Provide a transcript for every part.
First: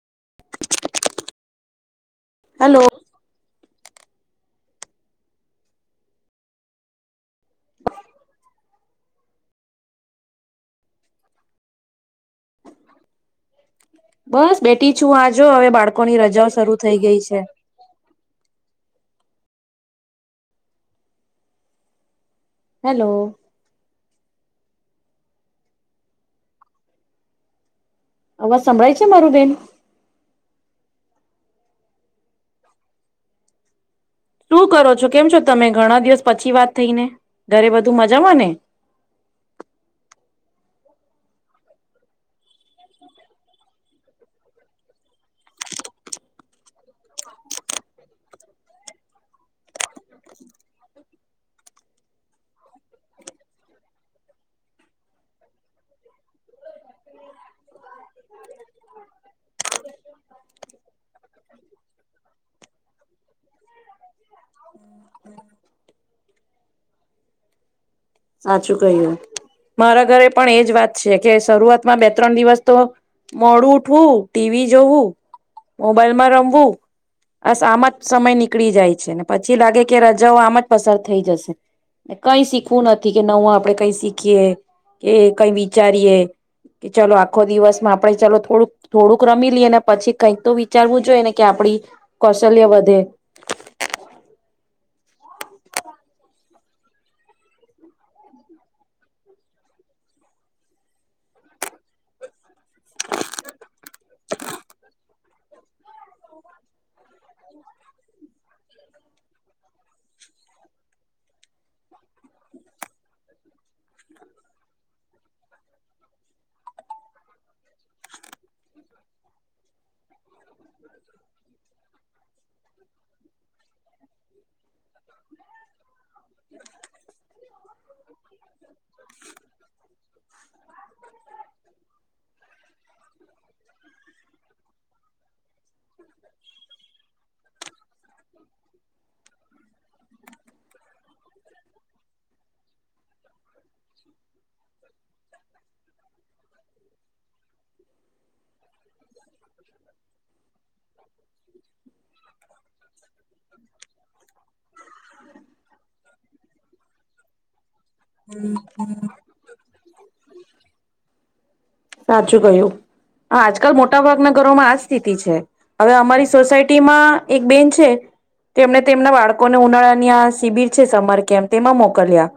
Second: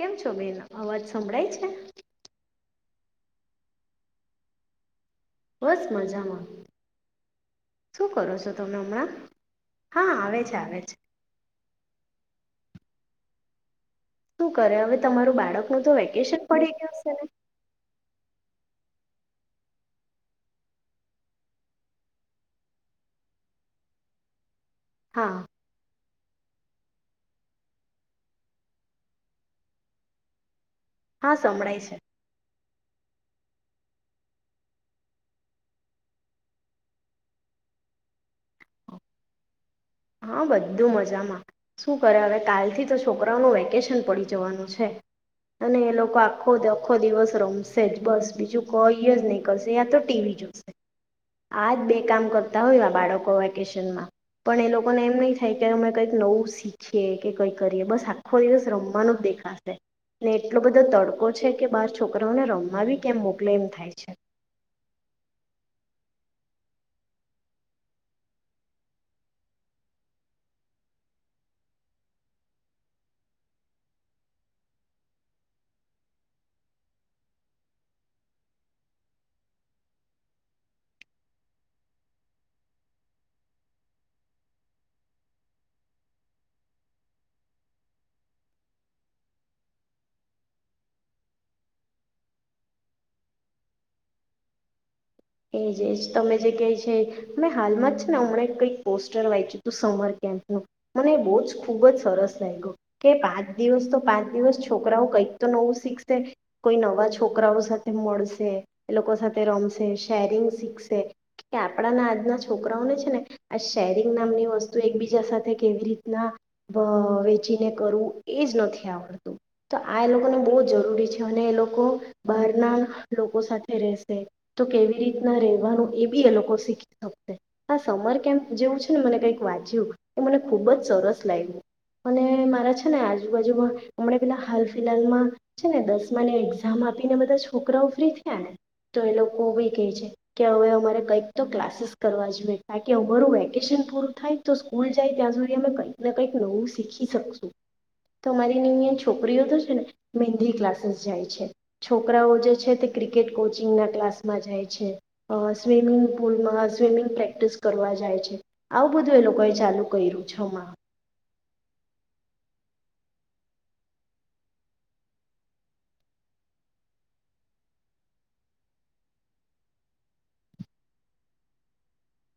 કેમ છો બેન અવાજ સંભળાય છે. હલો. બસ મજામાં શું કરો છો તમે હમણાં હા આવે છે આવે છે. શું બસ કરે બેટી હવે છું આ તમારું જો હવે બાળકનું તો બાળકોની વેકેશન રજાઓ પડી શરૂ ગયું થઈ હશે ગઈ ને છે. હેલો. હા. અવા સાંભળાાય છે મારુબેન. હા સંભળાય છે. શું કરો છો કેમ છો તમે ઘણા દિવસ પછી વાત થઈ ને ઘરે બધું મજામાં ને? હા બધું મજામાં શું કરે હવે કાલથી તો છોકરાઓ ન વેકેશન પડી જવાનું છે અને એ લોકો આખોખો દિવસ રમશે જ બસ બીજું કોઈ જ નીકળશે. ત્યા તો ટીવી જોશે આજ બે મ કરતા હોય બાળકો વેકેશનમાં પણ એ લોકો લોકોને એમ નહી થાય કે અમે કઈક નવું શીખ કે કઈ કરીએ બસ આખો દિવસ રમવાનો જ દેખાશે ને એટલો બધો ો તડકો છે કે બાર છોકરાઓને રમવી કેમ મોકલે એમ થાય છે. સાચું કહ્યું, મારા ઘરે પણ એજ વાત છે કે શરૂઆતમાં બે ત્રણ દિવસ તો મોડું ઉઠવું ટીવી જોવું, મોબાઈલમાં રમવું, બસ આમાં જ સમય નીકળી જાય છે ને પછી લાગે કે રજાઓ આમ જ પસાર થઈ જશે, કઈ શીખવું નથી. કે નવું આપડણે કઈ શીખીએ, કે કઈ વિચારીએ, કે ચલો આખો દિવસમાં આપણે ચલો થોડુંક થોડુંક રમી લઈએ ને પછી કઈક તો વિચારવું જોઈએ ને કે આપડી, કૌશલ્ય વધે. એજ એજ તમે જે કહે છે, મેં હાલમાં જ છે ને હમણાં કંઈક પોસ્ટર વાંચ્યું હતું સમર કેમ્પનું, મને બહુ જ ખુબ જ સરસ લાગ્યો કે પાંચ દિવસ તો પાંચ દિવસ છોકરાઓ કંઈક તો નવું શીખ કોઈ નવા છોકરાઓ સાથે મળશે એ લોકો સાથે રમશે. શીખ કે આપણા ના આજના છોકરાઓને છે ને. આ શેરિંગ નામની વસ્તુ એકબીજા સાથે કેવી રીતના વેચીને કરવું એ જ નથી આવડતું, તો આ એ લોકોને બહ જ જરૂરી છે અને એ લોકો, બહારના લોકો સાથે રહેશે, તો કેવી રીતના રહેવાનું એ બી એ લોકો શીખી શકતે. હા સમ કેમ જેવું છે ને મને કઈક વાંચ્યું, એ મને ખુબ જ સરસ લાગ્યું, અને મારા છે ને આજુબાજુમાં હમણાં પેલા હાલ ફિલાહાલમાં, છે ને દસમા ની એક્ઝામ આપીને બધા છોકરાઓ ફ્રી થયા ને, તો એ લોકો કે હવે અમારે કઈક તો ક્લાસીસ કરવા જોઈએ અમારું વેકેશન પૂરું થાય તો સ્કૂલ જાય ત્યાં સુધી અમે કઈક કંઈક નવું શીકશું, તો અરી અ છોકરીઓ તો છે ને મંદી ક્લાસીસ જાય છે, છોકરાઓ જે છે તે ક્રિકેટ કોચિંગ ના ક્લાસમાં જાય. છે, સ્વિમિંગ પુલમાં સ્વિમિંગ પ્રેક્ટિસ કરવા. છે, આવું બધું એ લોકોએ ચાલુ કર્યું છે. સાચું કય્યું, આજકાલ મોટા ભાગના ઘરોમાં આ સ્થિતિ છે, હવે અમારી સોસાયટીમાં એક બેન છે, તેમને તેમના બાળકોને ઉનાળાની આ શિબિર છે સમર કેમ્પ તેમાં મોકલ્યા,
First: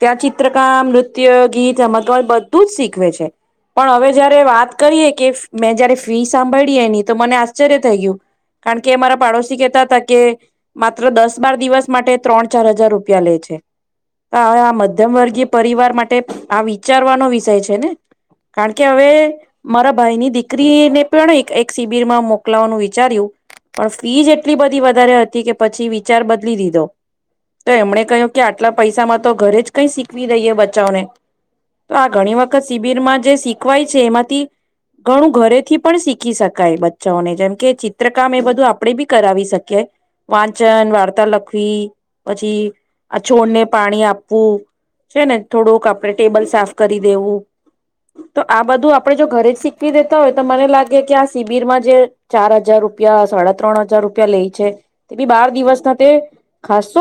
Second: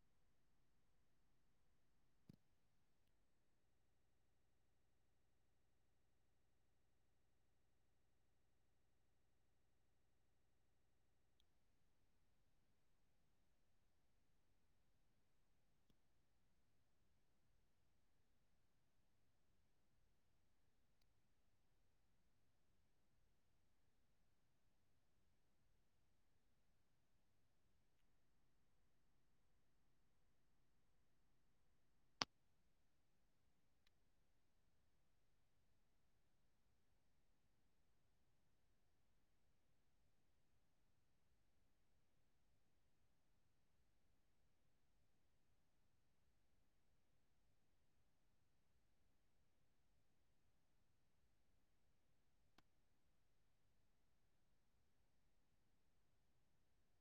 ત્યાં ચિત્રકામ નૃત્ય ગીતમકવાર બધું જ શીખવે છે. પણ હવે જયારે વાત કરીએ કે મેં જયારે ફી સાંભળીએની તો મને આશ્ચર્ય થઈ ગયું, કારણ કે અમારા પાડોશી કહેતા હતા કે માત્ર દસ બાર દિવસ માટે ત્રણ ચાર હજાર રૂપિયા લે છે, હવે આ મધ્યમ વર્ગીય પરિવાર માટે આ વિચારવાનો વિષય છે ને. કારણ કે હવે મારા ભાઈની દીકરીને પણ એક એક શિબિરમાં મોકલાવાનું વિચાર્યું, પણ ફીઝ એટલી બધી વધારે હતી કે પછી વિચાર બદલી દીધો, તો એમણે કહ્યું કે આટલા પૈસામાં તો ઘરે જ કઈ શીખવી દઈએ બચાવને, તો આ ઘણી વખત શિબિરમાં જ જે શીખવાય છે એમાંથી, ઘણું ઘરેથી પણ શીખી શકાય બચ્ચાઓને જેમકે ચિત્રકામ એ બધું આપણેે બી કરાવી શકીએ, વાંચન વાર્તા લખવી, પછી આ છોડને પાણી આપવું છે ને થોડુંક આપણે ટેબલ સાફ કરી દેવું. તો આ બધું આપડે જો ઘરે જ શીખવી દેતા હોય તો મને લાગે કે આ શિબિરમાં જે ચાર હજાર રૂપિયા સાડા ત્રણ હજાર રૂપિયા લઈ છે તે બી બાર દિવસના તે ખસ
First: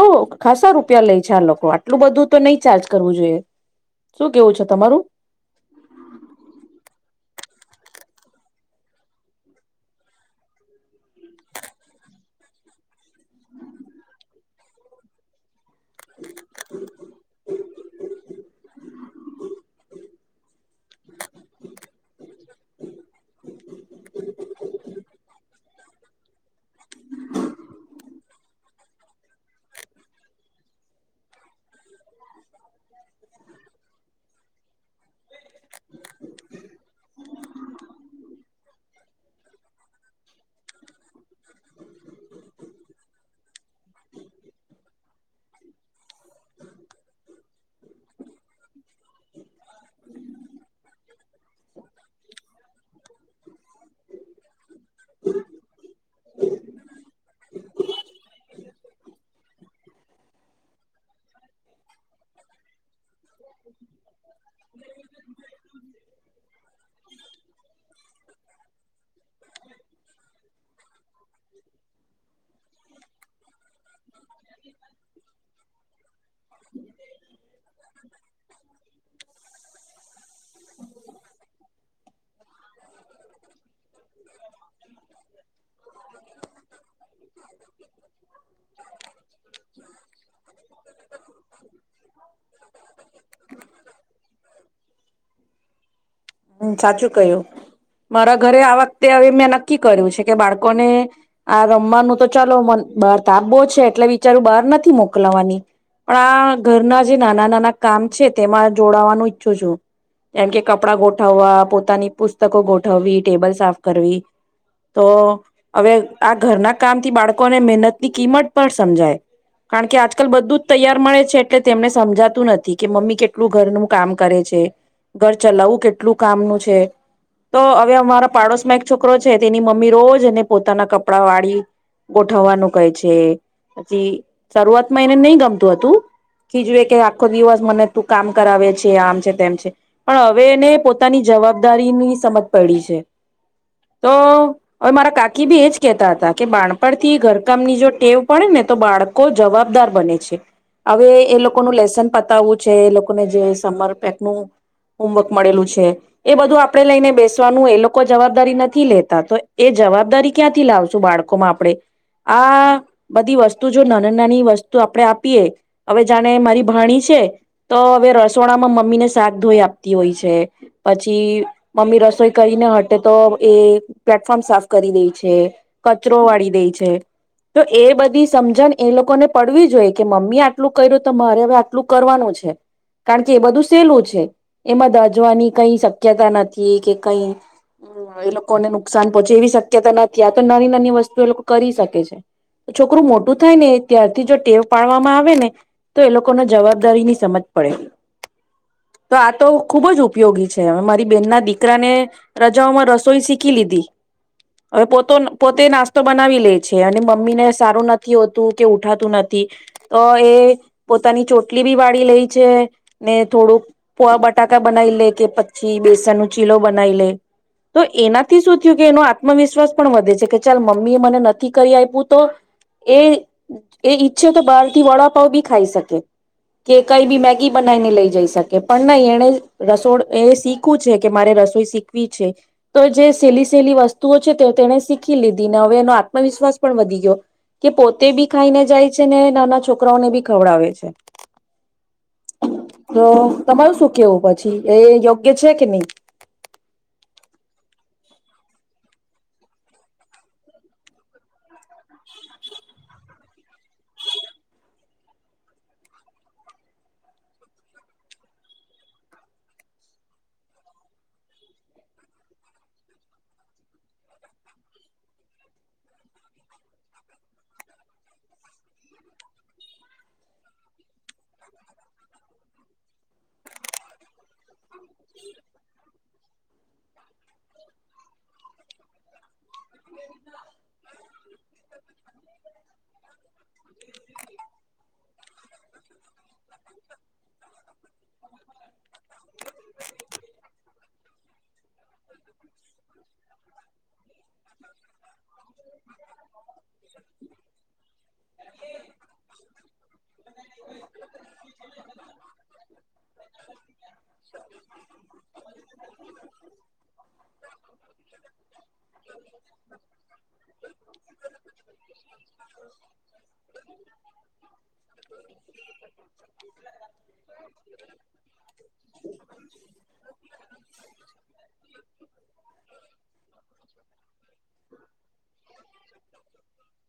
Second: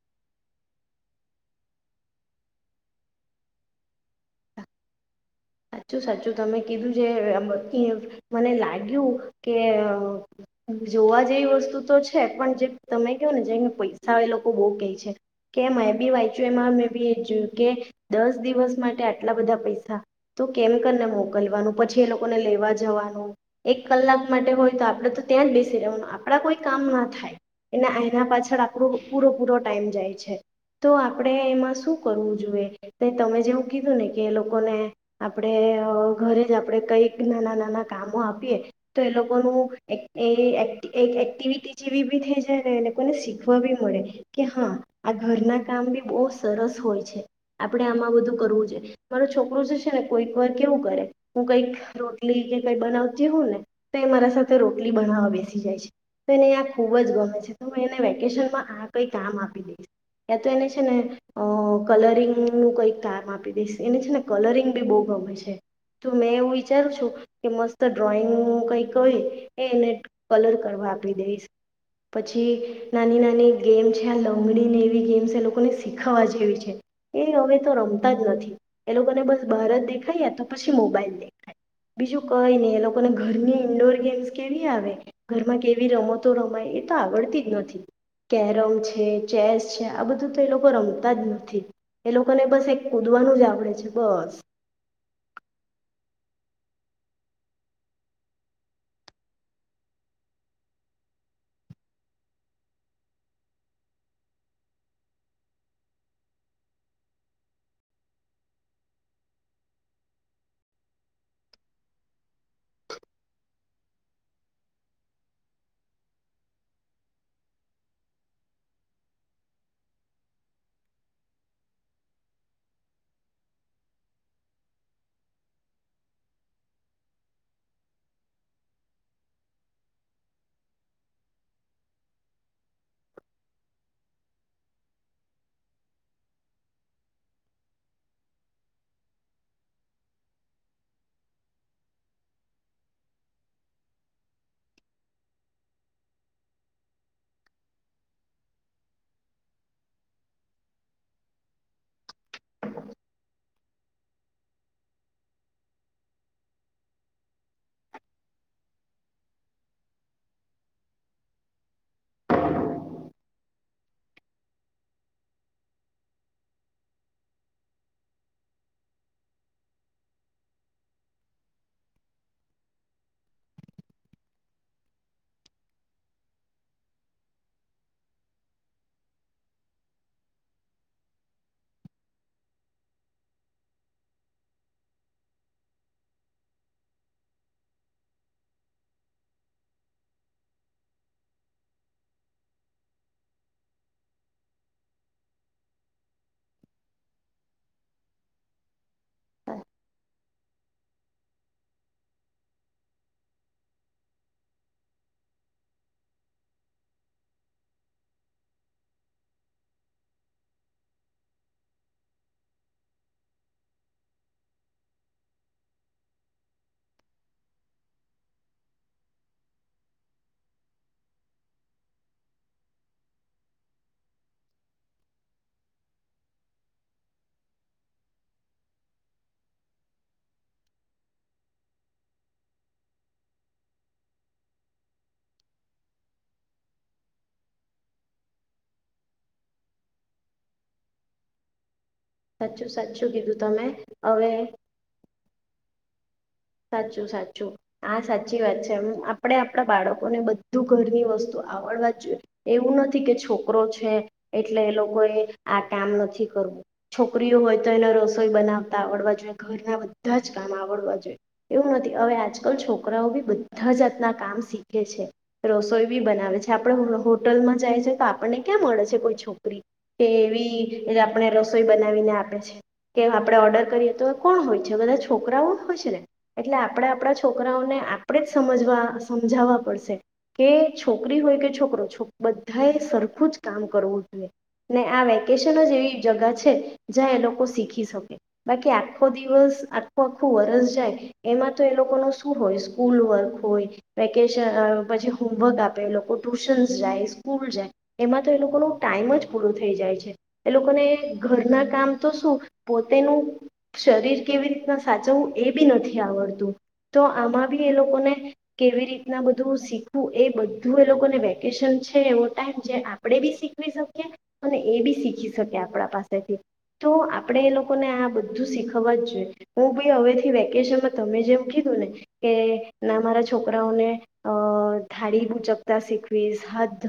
ખાસસા રૂપિયા લે છે આ લોકો આટલું બધું તો નહી ચાર્જ કરવું જોઈએ શું કેવું છે તમારું? સાચું સાચું તમે કીધું જે મને લાગ્યું કે જોવા જેવી વસ્તુ તો છે પણ જે તમે કહો ને જેને પૈસા એ લોકો બહુ ક છે. કે મે બી વાંચ્યું એમાં મેં બી કે દસ દસ દિવસ માટે આટલા બધા પૈસા તો કેમ કરીને મોકલવાનું પ ખલો. લેવા જવાનું એક કલાક માટે હોય તો આપડે તો ત્યાં આપડા કોઈ કામ ના થાય એને એના પાછળ આપણો પૂરો પૂરો ટાઈમ જાય છે તો આપણેે એમાં શું કરવું જોઈએ તમે જેવું કીધું ને કે એ લોકોને આપણે ઘરે જ આપણેે કઈક નાના નાના કામો આપીએ તો એ લોકોનું એ એક એક્ટિવિટી જેવી બી થઈ જાયને એ લોકોને શીખવા બી મળે કે હા આ ઘરના કામ બી બહુ સરસ હોય છે આપણેે આમાં બધું કરવું જોઈએ મારું છોકરું છે. ને કોઈક વાર કેવું કરે હું કઈક રોટલી કે કઈ બનાવતી હો ને તો મારા સાથે રો બેસી જાય છેને ખુબ જ ગમે છે હ વેકેશનમાં. કઈ કામ આપી દઈશ યા તો એને છે ને અ કલરિંગ નું કઈ કામ આપી દઈશ એને છે ને કલરિંગ બ ગમે છે તો મેં એવું વિચારું છું કે મસ્ત ડ્રોઈંગું કઈ એને કલર કરવા આપી દઈશ પછી નાની નાની ગેમ લંગડીને એ ગેમ્સ એ લોકોને શીખાવા જેવી છે એ હવે તો રમતા જ નથી એ લોકોને બસ બારત દેખાય તો પછી મોબાઈલ દેખાય બીજું કઈ ને એ લોકોને ઘરની ઇન્ડોર ગેમ કેવી આવે ઘરમાં કેવી રમતો રમાય એ તો આવડતી જ નથી કેરમ છે ચેસ છે આ બધું તો એ લોકો રમતા જ નથી એ લોકોને બસ એક કુદવાનું જ આવડે છે બસ. હમ સાચું કય્યું મારા ઘરે આવા તે હવે મેં નક્કી કર્યું છે કે બાળકોને આ રમવાનું તો ચાલો મ બાર તપો છે એટલે વિચારું બહાર નથી મોકલવાની પણ આ ઘરના જે નાના નાના કામ છે તેમાં જોડાવાનું ઈચ્છું છું જેમ કે કપડાં ગોઠવવા પોતાની પુસ્તકો ગોઠવવી ટેબલ સાફ કરવી તો હવે આ ઘરના કામથી બાળકોને મહેનત ની કિંમત પણ સમજાય કારણ કે આજકાલ બધું જ તૈયાર મળે છે એટલે તેમને સમજાતું નથી કે મમ્મી કેટલું ઘરનું કામ કરે છે ઘર ચલાવવું કેટલું કામનું છે તો હવે અમારા પાડોશ એક છોકરો છે તેની મમ્મી રોજ એને પોતાના કપડા વાળી ગોઠવવાનું કહે છે પછી શરૂઆતમાં એને નહી ગમતું હતું ખીજવે કે આખો દિવસ મને તું કામ કરાવે છે આમ છે તેમ છે પણ હવે એને પોતાની જવાબદારીની સમજ પડી છે. તો હવે મારા કાકી બી એજ કેહતા હતા કે બાણપણથી ઘરકામની જો ટેવ પડે ને તો બાળકો જવાબદાર બને છે હવે એ લોકો લોકો ન લેસન પતાવું છે એ લોકોને જે સમ પેક નું હોમવર્ક મળેલું છે એ બધું આપડે લઈને બેસવાનું એ લોકો જવાબ નથી લેતા તો એ જવાબદારી ક્યાંથી લાવશું બાળકોમાં આપણે આ બધી વસ્તુ જો નાની નાની વસ્તુ આપણે આપીએ હવે જાણે મારી ભાણી છે તો હવે રસોણામાં મમ્મી ને શાક ધોઈ આપતી હોય છે પછી મમ્મી રસોઈ કરીને હટે તો એ પ્લેટફોર્મ સાફ કરી દે છે કચરો વાળી દે છે તો એ બધી સમજણ એ લોકોને પડવી જોઈ કે મમ્મી આટલું કર્યું તો મારે હવે આટલું કરવાનું છે કારણ કે એ બધું સહેલું છે એમાં દજવાની કઈ શક્યતા નથી કે કઈ એ લોકોને નુકસાન પહોંચે એવી શક્યતા નથી આ તો [unintelligible] વસ્તુ એ લોકો કરી શકે છે છોકરું મોટું થાય ને ત્યારથી જો ટેવ પાડવામાં આવે ને તો એ લોકોને જવાબદારી ની સમજ પડે. તો આ તો ખુબ જ ઉપ ઉપયોગી છે. હવે મારી બેન ના દીકરાને રજાઓમાં રસોઈ શીખી લીધી હવે પો પોતે નાસ્તો બનાવી લે છે. અને મમ્મીને સારું નથી હોતું, કે ઉઠાતું નથી, તો એ પોતાની ચોટલી બી વાળી લે છે. ને થોડુંક બટાકા બનાવી લે કે પછી, બેસન ન ચીલો બનાવી લે તો એનાથી શું થયું, કે એનો આત્મવિશ્વાસ પણ વધે છે, કે ચાલ મમ્મી એ મને નથી કરી આપ્યું, તો એ એ ઈચ્છે તો બહારથી વડાપાવ બી ખાઈ શકે કે કઈ બી મેગી બનાવીને લઈ જઈ શકે પણ નહી, એને રસોડ એ શીખવું છે, કે મારે રસોઈ શીખ છે. તો જે સહેલી સહેલી વસ્તુઓ છે. તેને શીખી લીધી ને હવે એનો આત્મવિશ્વાસ પણ વધી ગયો કે પોતે બી ખાઈને જાય છે. ને નાના છોકરાઓને બી ખવડાવે છે. સાચું તો સાચું કીધું તમે તમારું શું કેવું હવે પછી એ યોગ્ય છે, કે નહી. સાચું સાચું આ સાચી વાત છેમ આપણેે આપણા બાળકોને બધું ઘરની વસ્તુ આવડવા જોઈએ, એવું નથી કે છોકરો છે. એટલે એ લોકોએ આ કામ નથી કરવું છોકરીઓ હોય તો એને રસોઈ બનાવતા આવડવા જોઈએ ઘરના બધા જ કામ આવડવા જોઈએ. એવું નથી હવે, આજકાલ છોકરાઓ બી બધા જાતના કામ શીખે છે. રસોઈ બી બનાવે છે. આપણે હોટલમાં જાય છે તો આપણને ક્યાં મળે છે. કોઈ છોકરી કે એવી આપણે રસોઈ બનાવીને આપે છે, કે આપણે ઓર્ડર કરીએ તો કોણ હોય છે. બધા છોકરાઓ હોય છે ને એટલે આપણેે આપણા છોકરાઓને આપણેે જ સમજવા સમજાવવા. કે છોકરી હોય કે, છોકરો બધા સરખું જ કામ કરવું જોઈએ ને આ વક્ વકેશન જ એવી જગ છે. જ્યાં એ લોકો શીખી શકે બાકી આખો દિવસ આખું આખું વરસ જાય. એમાં તો એ લોકોનું શું હોય સ્કૂલવર્ક હોય, વેકેશન પછી હોમવર્ક આપે એ લોકો ટુશન્સ જાય સ્કૂલ જાય. એમાં તો એ લોકોનો ટાઈમ જ પૂરો થઈ જાય છે. એ લોકોને ઘરના કામ તો શું પોતેનું શરીર કેવી રીતના સાચવવું એ બી નથી. આવતું તો આમાં બી એ લોકોને કેવી રીતના બધું શીખવું એ બધું એ લોકોને વેકેશન છે. એવ ટાઈમ જે આપડે બી શીખવી શકીએ. અને એ બી શીખી શકે આપણા પાસેથી તો આપણે એ લોકોને આ બધું શીખવવા જ જોઈએ. હું બી હવેથી વેકેશન તમે જેમ કીધું ને કે, ના મારા છોકરાઓને અ થાળી ઊચકતા શીખવીશ હાથ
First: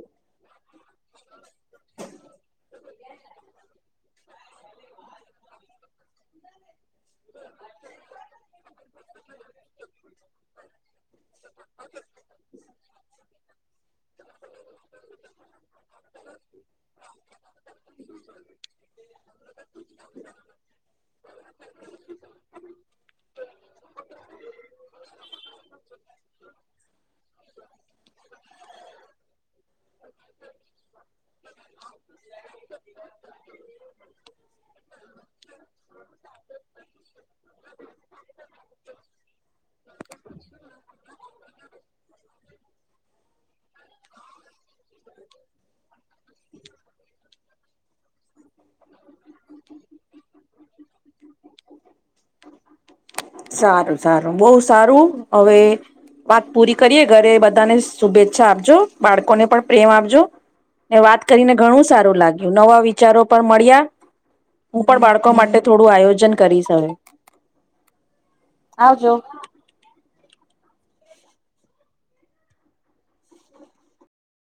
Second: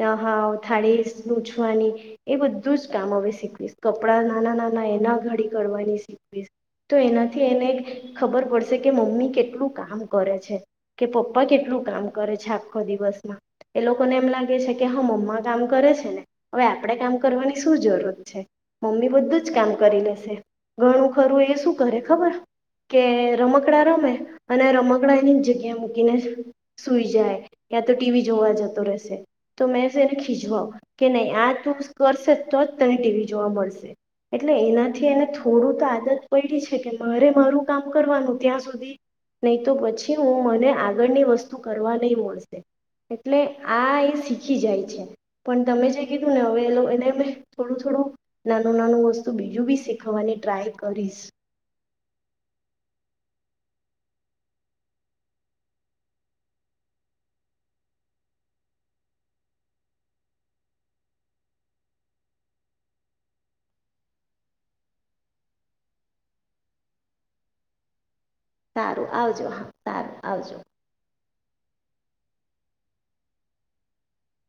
ના હાવ થાળી લુછવાની એ બધું જ કામ હવે શીખવીશ કપડા નાના નાના એના ઘડી કરવાની શીખવીશ તો એનાથી એને ખબર પડશે. કે મમ્મી કેટલું કામ કરે છે, કે પપ્પા કેટલું કામ કરે છે. આખો દિવસમાં એ લોકોને એમ લાગે છે. કે હા મમ્મા કામ કરે ને હવે, આપણેે કામ કરવાની શું જરૂરત છે. મમ્મી બધું જ કામ કરી લેશે. ઘણું ખરું એ શું કરે ખબર રમકડા રમે અને રમકડા એની જગ્યા મૂકીને સુઈ જાય. યા તો ટીવી જોવા જતો રહેશે, તો મેં એને ખીજવાવ કે નહી આ તું કરશે. તો જ તને ટીવી જોવા મળશે એટલે એનાથી એને થોડું તો આદત પડી છે, કે મારે મારું કામ કરવાનું ત્યાં, સુધી નહી તો પછી, હું મને આગળની વસ્તુ કરવા નહી મળશે. એટલે આ એ શીખી જાય છે પણ તમે જે કીધું ને હવેલો એને મે થોડું થોડું નાનું નાનું વસ્તુ બીજું બી શીખવવાની ટ્રાય કરીશ. સારું સારું બહુ સારું હવે, વાત પૂરી કરીએ ઘરે બધાને શુભેચ્છા આપજો બાળકોને પણ પ્રેમ આપજો ને વાત કરીને ઘણું સારું લાગ્યું નવા વિચારો પણ મળ્યા હું પણ બાળકો માટે થોડું આયોજન કરીશ હવે. સારું આવજો. હા, સારું આવજો.